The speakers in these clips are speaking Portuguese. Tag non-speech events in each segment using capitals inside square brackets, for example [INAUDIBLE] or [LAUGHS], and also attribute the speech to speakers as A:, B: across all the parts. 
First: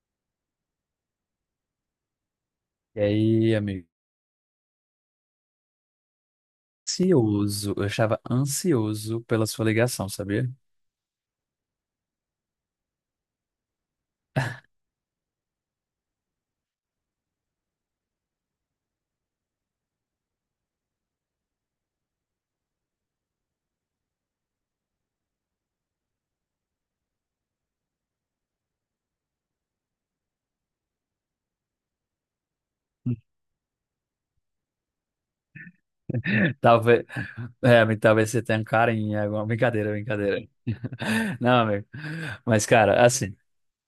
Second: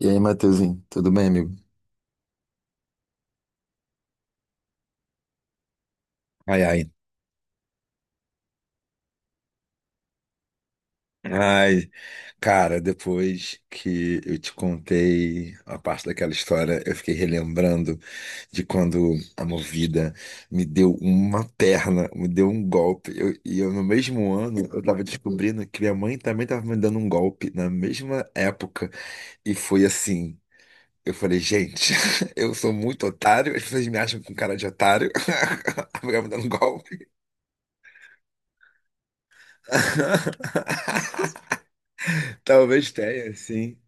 A: E aí, Matheusinho, tudo bem, amigo?
B: E aí, amigo?
A: Ai, ai.
B: Ansioso, eu estava ansioso pela sua ligação, sabia?
A: Ai, cara, depois que eu te contei a parte daquela história, eu fiquei relembrando de quando a Movida me deu uma perna, me deu um golpe. E eu, no mesmo ano, eu tava descobrindo que minha mãe também tava me dando um golpe na mesma época. E foi assim. Eu falei, gente, [LAUGHS] eu sou muito
B: [LAUGHS]
A: otário, as pessoas me acham com cara de otário. [LAUGHS] A mulher me dando um
B: Talvez,
A: golpe.
B: amigo, talvez você tenha um carinho, alguma brincadeira,
A: [LAUGHS]
B: brincadeira. Não, amigo. Mas,
A: Talvez
B: cara,
A: tenha,
B: assim,
A: sim.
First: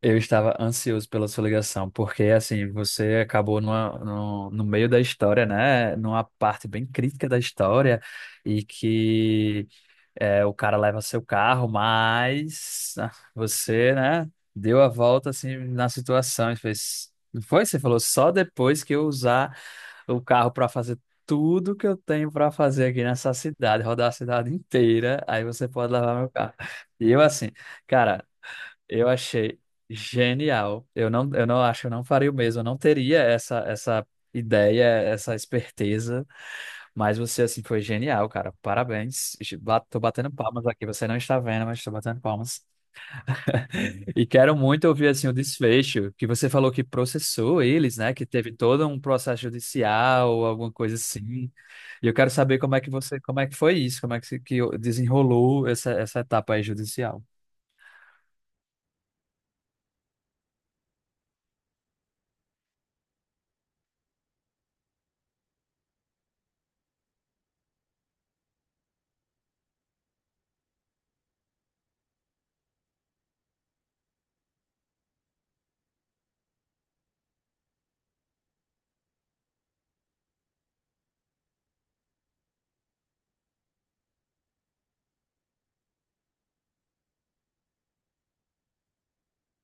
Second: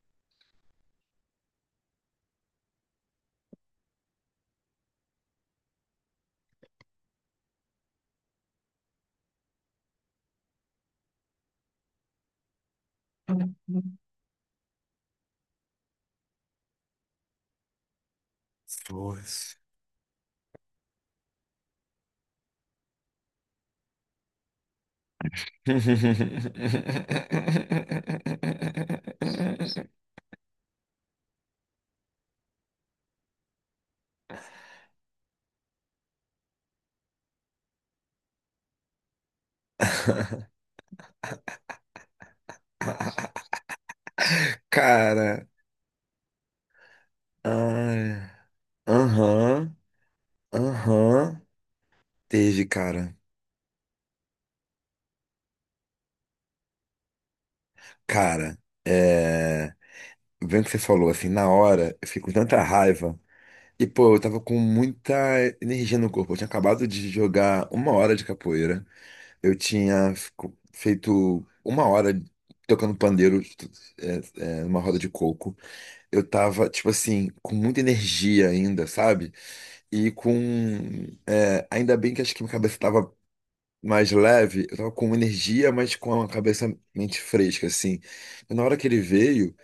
B: eu estava ansioso pela sua ligação, porque, assim, você acabou numa, no, no meio da história, né? Numa parte bem crítica da história, e que é, o cara leva seu carro, mas você, né, deu a volta assim na situação e fez. Não foi? Você falou só depois que eu
A: Força.
B: usar o carro para fazer tudo que eu tenho para fazer aqui nessa cidade, rodar a cidade inteira, aí você pode levar meu carro.
A: [LAUGHS]
B: E eu assim, cara, eu achei genial. Eu não acho, eu não faria o mesmo, eu não teria essa ideia, essa esperteza. Mas você, assim, foi genial, cara. Parabéns. Tô batendo palmas aqui. Você não está vendo, mas tô batendo palmas. E quero muito ouvir, assim, o
A: Cara,
B: desfecho, que você falou que processou eles, né? Que
A: ai,
B: teve todo um processo
A: aham,
B: judicial ou alguma coisa
A: aham,
B: assim. E eu quero saber
A: teve,
B: como é que
A: cara.
B: você, como é que foi isso, como é que, se- que desenrolou essa etapa aí judicial.
A: Cara, é, vendo o que você falou, assim, na hora, eu fiquei com tanta raiva. E, pô, eu tava com muita energia no corpo. Eu tinha acabado de jogar uma hora de capoeira. Eu tinha feito uma hora tocando pandeiro, é, numa roda de coco. Eu tava, tipo assim, com muita energia ainda, sabe? E com. Ainda bem que acho que minha cabeça tava mais leve, eu tava com energia, mas com a cabeça mente fresca, assim. E na hora que ele veio,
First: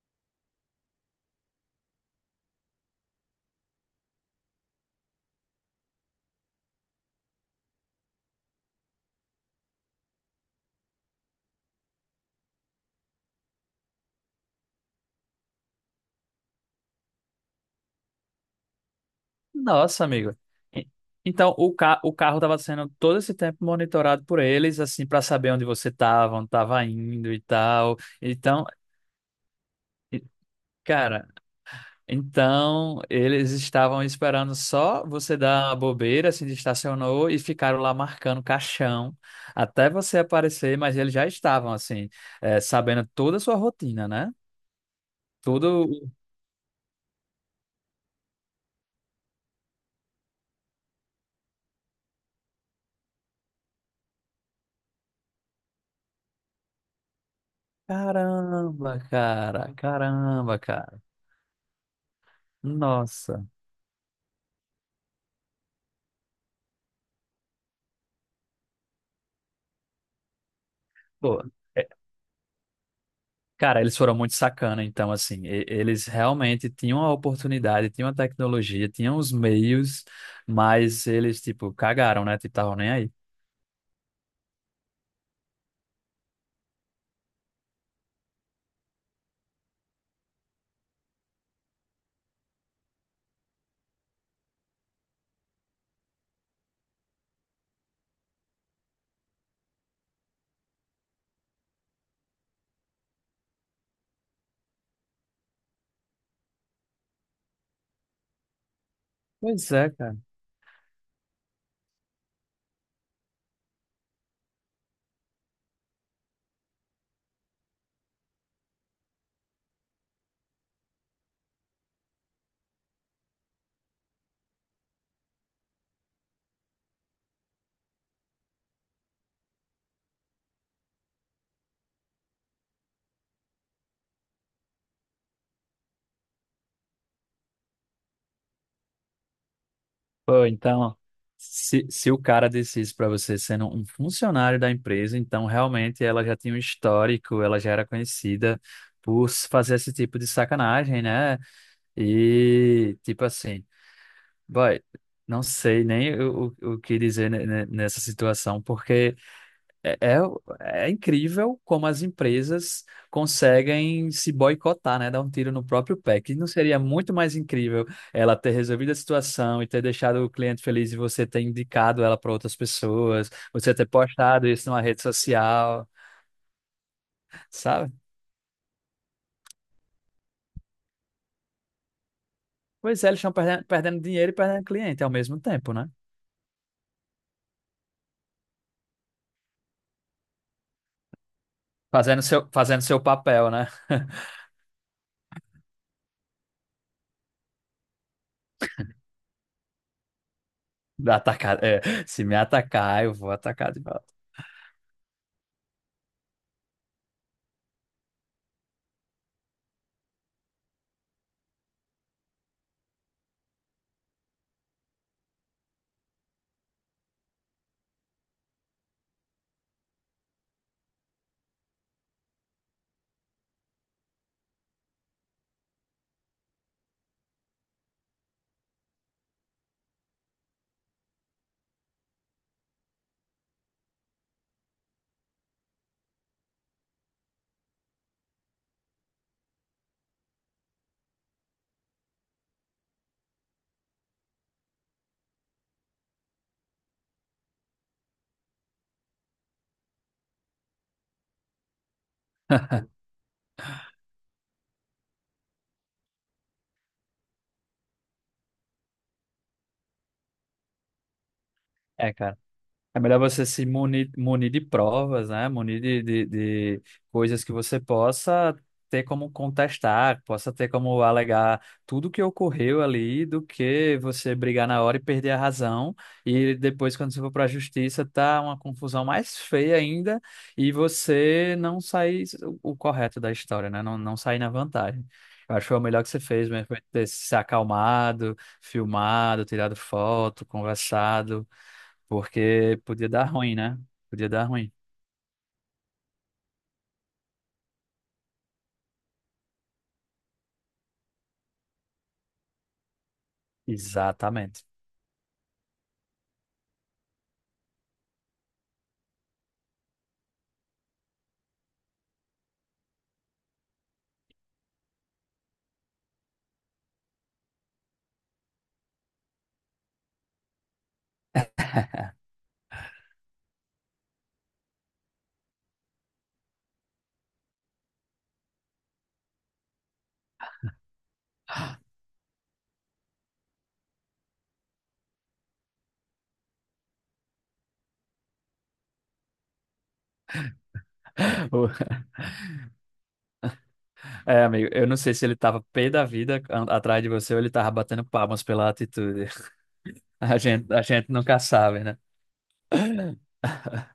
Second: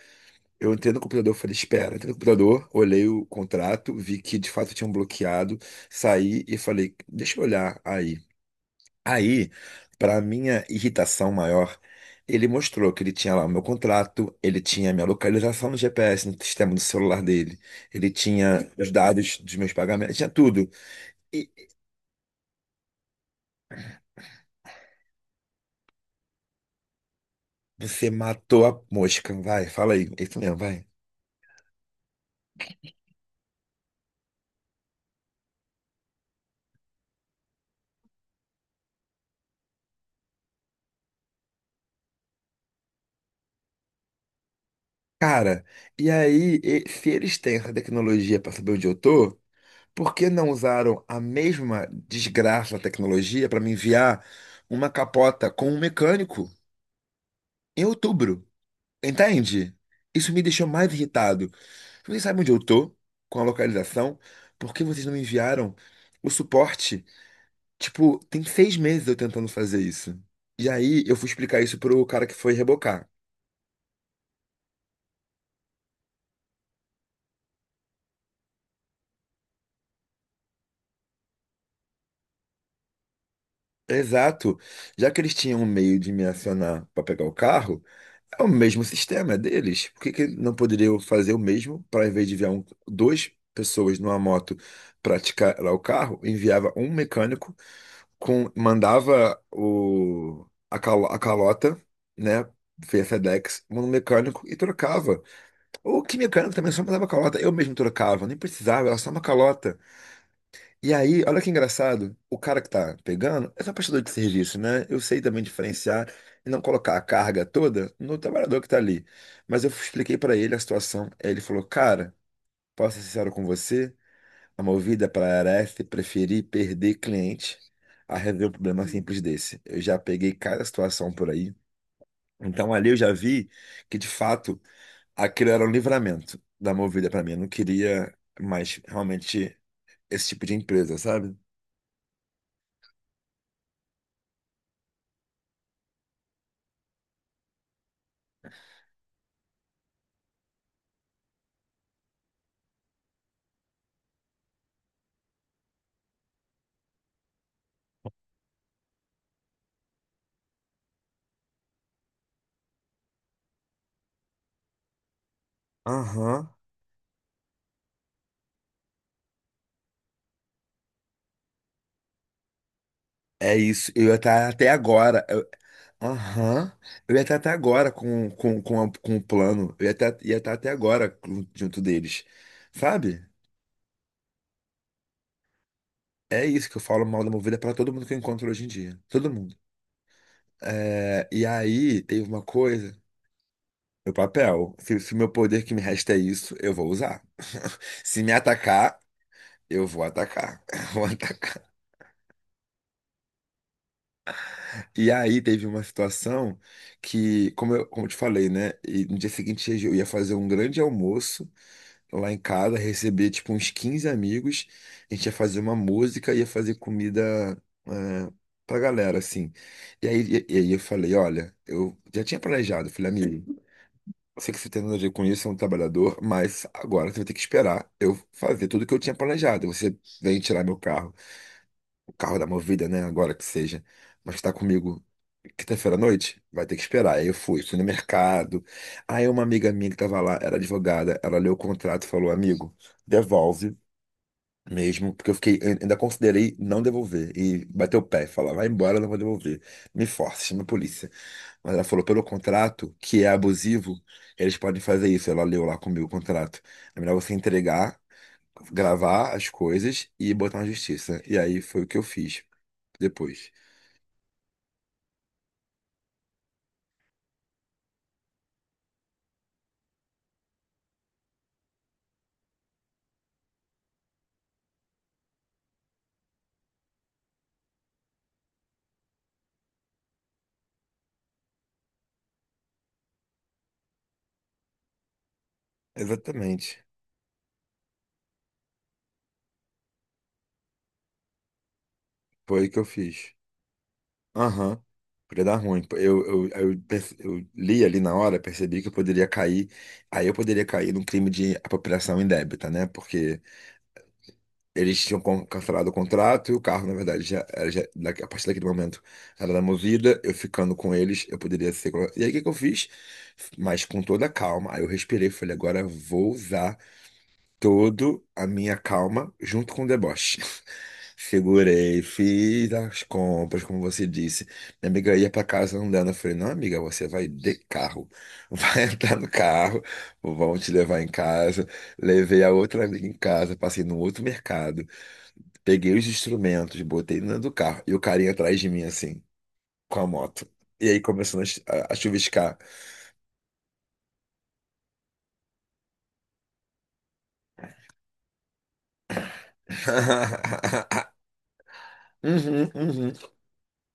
A: eu entrei no computador, falei, espera, entrei no computador, olhei o contrato, vi que de fato tinham bloqueado, saí e falei, deixa eu olhar aí. Aí, para minha irritação maior, ele mostrou que ele tinha lá o meu contrato, ele tinha a minha localização no GPS, no sistema do celular dele, ele tinha os dados dos meus
B: Nossa,
A: pagamentos, tinha
B: amigo.
A: tudo.
B: E-
A: E
B: Então, o carro estava sendo todo esse tempo monitorado por eles, assim, para saber onde você estava, onde estava indo e tal.
A: você matou
B: Então,
A: a mosca, vai, fala aí, é
B: e-
A: isso mesmo, vai.
B: cara. Então, eles estavam esperando só você dar a bobeira, se estacionou e ficaram lá marcando caixão até você aparecer, mas eles já estavam, assim, sabendo toda a sua rotina, né?
A: Cara,
B: Tudo.
A: e aí, se eles têm essa tecnologia para saber onde eu tô, por que não usaram a mesma desgraça da tecnologia para me enviar uma capota com um mecânico em outubro?
B: Caramba, cara,
A: Entende? Isso me
B: caramba,
A: deixou mais
B: cara.
A: irritado. Vocês sabem onde eu tô com a
B: Nossa.
A: localização? Por que vocês não me enviaram o suporte? Tipo, tem seis meses eu tentando fazer isso. E aí eu fui
B: Pô,
A: explicar isso
B: é,
A: pro cara que foi rebocar.
B: cara, eles foram muito sacana, então, assim, eles realmente tinham a oportunidade, tinham a tecnologia, tinham os meios, mas eles, tipo, cagaram, né? Tipo, estavam nem aí.
A: Exato. Já que eles tinham um meio de me acionar para pegar o carro, é o mesmo sistema, é deles. Por que que não poderiam fazer o mesmo para, em vez de enviar um, duas pessoas numa moto praticar lá o carro, enviava um mecânico com, mandava a calota, né? Via FedEx, no mecânico e trocava. Ou que mecânico também só mandava calota, eu mesmo trocava, nem precisava, era só uma
B: Pois
A: calota.
B: é, cara.
A: E aí, olha que engraçado, o cara que tá pegando é só prestador de serviço, né? Eu sei também diferenciar e não colocar a carga toda no trabalhador que tá ali. Mas eu expliquei pra ele a situação, aí ele falou: cara, posso ser sincero com você? Movida para Areste, preferi perder cliente a resolver um problema simples desse. Eu já peguei cada situação por aí. Então ali eu já vi que de fato aquilo era um livramento da Movida para mim. Eu não queria mais realmente esse
B: Pô,
A: tipo de
B: então,
A: empresa, sabe?
B: se o cara disse isso para você sendo um funcionário da empresa, então realmente ela já tinha um histórico, ela já era conhecida por fazer esse tipo de sacanagem, né? E, tipo assim, boy, não sei nem o que dizer nessa situação, porque. É, é, é incrível como as empresas conseguem se boicotar, né? Dar um tiro no próprio pé. Que não
A: Aham.
B: seria muito mais incrível ela ter resolvido a situação e ter deixado o cliente feliz e você ter indicado ela para outras pessoas,
A: É
B: você ter
A: isso. Eu ia
B: postado
A: estar até
B: isso numa rede
A: agora. Eu-
B: social,
A: Aham. Ia estar até agora
B: sabe?
A: com o plano. Ia estar até agora junto junto deles.
B: Pois é, eles
A: Sabe?
B: estão perdendo, perdendo dinheiro e perdendo cliente ao mesmo tempo, né?
A: É isso que eu falo mal da Movida para todo mundo que eu encontro hoje em dia. Todo mundo. É, e aí teve uma
B: Fazendo
A: coisa,
B: seu papel, né?
A: meu papel. Se meu poder que me resta é isso, eu vou usar. [LAUGHS] Se me atacar, eu vou atacar. [LAUGHS] Eu vou atacar.
B: Atacar, é, se me atacar, eu vou atacar de volta.
A: E aí teve uma situação que, como eu te falei, né? E no dia seguinte eu ia fazer um grande almoço lá em casa, receber tipo uns 15 amigos. A gente ia fazer uma música, ia fazer comida, é, pra galera, assim. E aí eu falei, olha, eu já tinha planejado, falei, amigo. Eu sei que você tem nada a ver com isso, é um trabalhador, mas agora você vai ter que esperar eu fazer tudo o que eu tinha planejado. Você vem tirar meu carro, o carro da Movida, né? Agora que seja. Mas tá comigo quinta-feira à noite? Vai ter que esperar. Aí eu fui, fui no mercado. Aí uma amiga minha que tava lá, era advogada, ela leu o contrato e falou: amigo, devolve mesmo, porque eu fiquei, eu ainda considerei não devolver. E bateu o pé, falar: vai embora, eu não vou devolver. Me force, chama a polícia. Mas ela falou pelo contrato, que é abusivo, eles podem fazer isso. Ela leu lá comigo o contrato. É melhor você entregar, gravar as coisas e botar na justiça. E aí foi o que eu
B: É, cara.
A: fiz
B: É melhor você
A: depois.
B: se munir, munir de provas, né? Munir de coisas que você possa ter como contestar, possa ter como alegar tudo que ocorreu ali, do que você brigar na hora e perder a razão. E depois, quando você for para a justiça, tá uma confusão mais feia ainda e você não sair o correto da história, né? Não sair na vantagem. Eu acho que foi o melhor que você fez mesmo, foi
A: Exatamente.
B: ter se acalmado, filmado, tirado foto, conversado.
A: Foi o
B: Porque
A: que eu
B: podia dar
A: fiz.
B: ruim, né? Podia dar ruim.
A: Aham. Podia dar ruim. Eu li ali na hora, percebi que eu poderia cair. Aí eu poderia cair num crime de apropriação indébita, né? Porque
B: Exatamente.
A: eles tinham cancelado o contrato e o carro, na verdade, já, era já a partir daquele momento era da Movida. Eu ficando com eles, eu poderia ser. E aí, o que que eu fiz? Mas com toda a calma. Aí eu respirei, e falei: agora eu vou usar toda a minha calma junto com o deboche. [LAUGHS] Segurei, fiz as compras, como você disse. Minha amiga ia para casa andando. Eu falei: não, amiga, você vai de carro. Vai [LAUGHS] entrar no carro, vão te levar em casa. Levei a outra amiga em casa, passei no outro mercado. Peguei os instrumentos, botei dentro do carro e o carinha atrás de mim, assim, com a moto. E aí começou
B: [LAUGHS] O-
A: a chuviscar.
B: É, amigo, eu não sei se ele tava pé da vida atrás de você ou ele tava batendo palmas pela atitude. [LAUGHS] A gente
A: [LAUGHS]
B: nunca sabe, né?
A: Uhum, uhum.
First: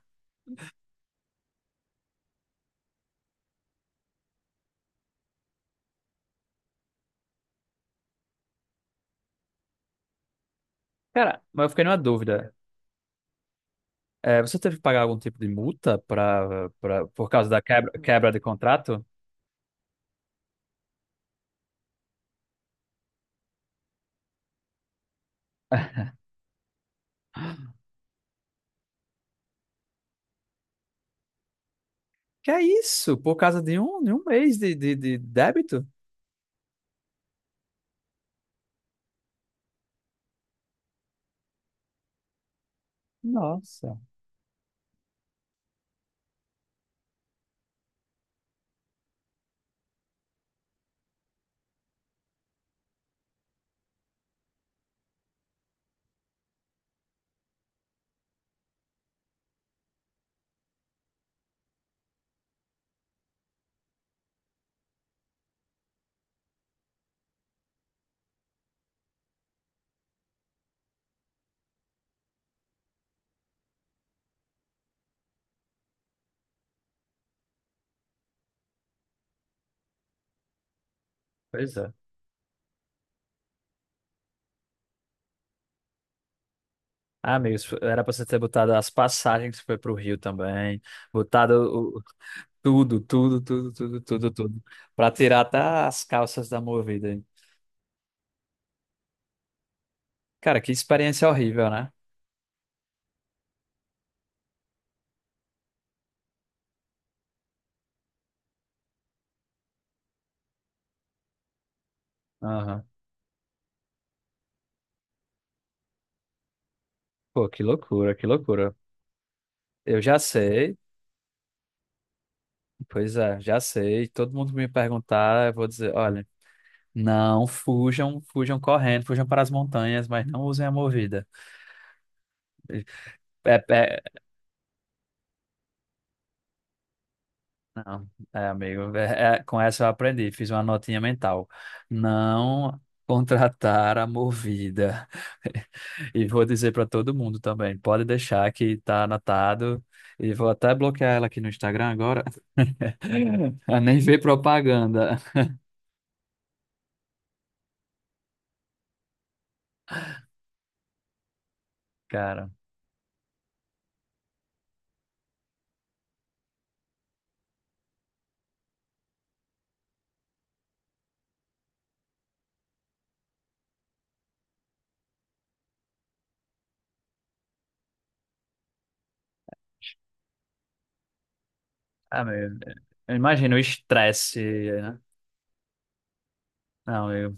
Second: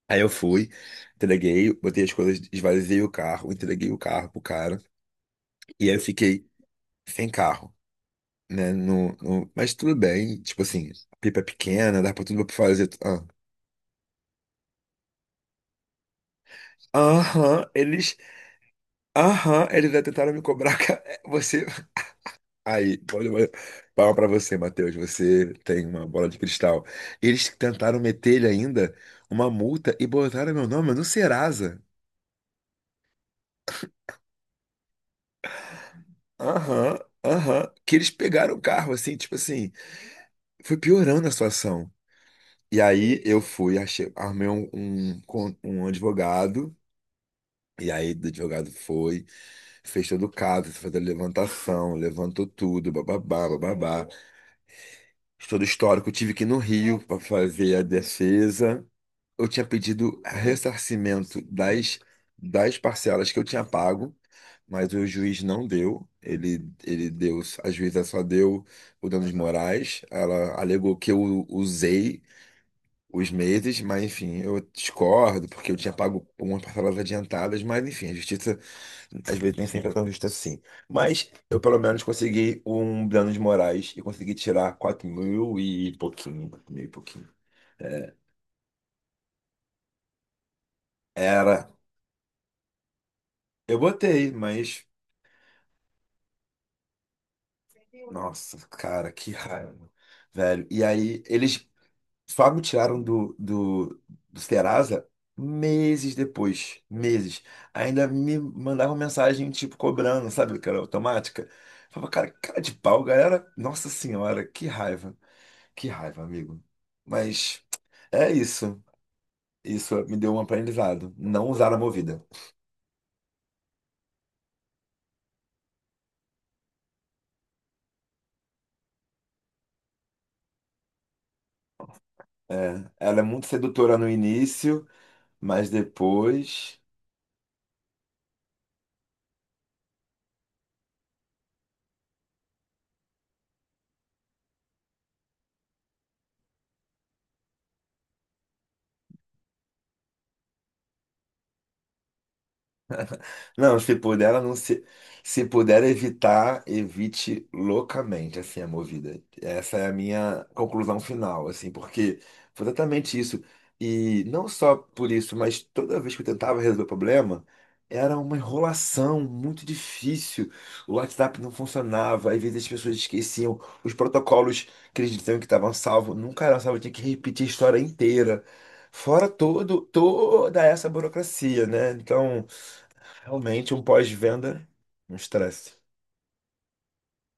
A: Aí eu fui, entreguei, botei as coisas, esvaziei o carro, entreguei o carro pro cara. E aí eu fiquei sem carro, né? Mas tudo bem, tipo assim, a pipa
B: Cara,
A: é
B: mas eu fiquei numa
A: pequena, dá pra tudo
B: dúvida.
A: pra fazer. Ah.
B: É, você teve que pagar algum tipo de multa por causa da
A: Aham,
B: quebra,
A: eles.
B: quebra de contrato?
A: Aham, eles já tentaram me cobrar. [LAUGHS] Você aí, palma pra você, Matheus. Você tem uma
B: [LAUGHS]
A: bola de cristal. Eles tentaram meter lhe ainda uma multa e botaram meu nome no Serasa.
B: Que é isso? Por causa de um mês de débito?
A: Aham, aham. Que eles pegaram o carro, assim, tipo assim. Foi piorando a situação. E aí eu fui,
B: Nossa.
A: achei, armei um advogado. E aí o advogado foi, fez todo o caso, fez a levantação, levantou tudo, bababá, bababá. Todo o histórico. Tive que ir no Rio pra fazer a defesa. Eu tinha pedido ressarcimento das parcelas que eu tinha pago, mas o juiz não deu. Ele deu, a juíza só deu o danos morais. Ela alegou que eu usei os meses, mas enfim, eu discordo, porque eu tinha pago umas parcelas adiantadas, mas enfim, a justiça às vezes nem sempre é tão justa assim. Mas eu
B: Pois
A: pelo
B: é.
A: menos consegui um danos morais e consegui tirar 4 mil e pouquinho, 4 mil e pouquinho.
B: Ah, amigos, era pra
A: É,
B: você ter botado as passagens que foi pro Rio também,
A: era.
B: botado tudo, tudo, tudo,
A: Eu
B: tudo,
A: botei,
B: tudo, tudo.
A: mas
B: Pra tirar até as calças da Movida, hein?
A: nossa, cara, que raiva,
B: Cara,
A: velho.
B: que
A: E aí,
B: experiência
A: eles
B: horrível, né?
A: só me tiraram do Serasa meses depois, meses. Ainda me mandavam mensagem, tipo, cobrando, sabe, cara, automática. Eu falava, cara, que cara de
B: Aham.
A: pau, galera. Nossa senhora, que raiva, amigo.
B: Pô, que
A: Mas
B: loucura, que
A: é
B: loucura.
A: isso. Isso
B: Eu
A: me
B: já
A: deu um
B: sei,
A: aprendizado. Não usar a Movida.
B: pois é, já sei. Todo mundo me perguntar, eu vou dizer, olha, não fujam, fujam correndo, fujam para as montanhas, mas não usem a Movida.
A: É, ela é muito
B: É,
A: sedutora
B: é,
A: no início, mas depois.
B: não, é, amigo, com essa eu aprendi, fiz uma notinha mental. Não contratar a Movida. [LAUGHS] E vou dizer para todo mundo também, pode deixar que tá anotado. E vou até bloquear ela aqui no Instagram agora. [LAUGHS]
A: Não,
B: Ela
A: se
B: nem vê
A: puder, ela não se.
B: propaganda.
A: Se puder evitar, evite loucamente, assim, a movida. Essa é a minha conclusão final, assim, porque
B: Cara,
A: foi exatamente isso. E não só por isso, mas toda vez que eu tentava resolver o problema, era uma enrolação muito difícil. O WhatsApp não funcionava, às vezes as pessoas esqueciam, os protocolos que eles diziam que estavam salvos nunca eram salvos, tinha que repetir a história inteira. Toda essa burocracia, né?
B: ah,
A: Então.
B: meu, eu imagino o
A: Realmente um
B: estresse,
A: pós-venda,
B: né?
A: é um estresse.
B: Não, eu,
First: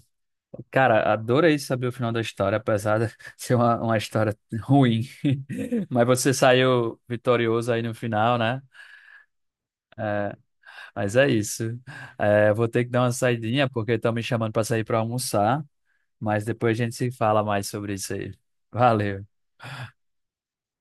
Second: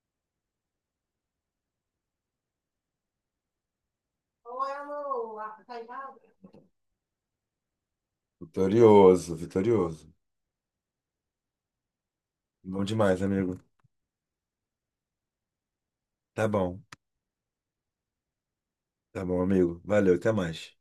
B: cara, adorei saber o final da história, apesar de [LAUGHS] ser uma história ruim. [LAUGHS] Mas você saiu vitorioso aí no final, né?
A: Vitorioso, vitorioso.
B: Mas é isso. É, vou
A: Bom
B: ter que dar uma
A: demais, amigo.
B: saidinha porque estão me chamando para sair para almoçar, mas
A: Tá
B: depois
A: bom,
B: a gente se fala mais sobre isso aí.
A: tá bom,
B: Valeu.
A: amigo. Valeu, até mais.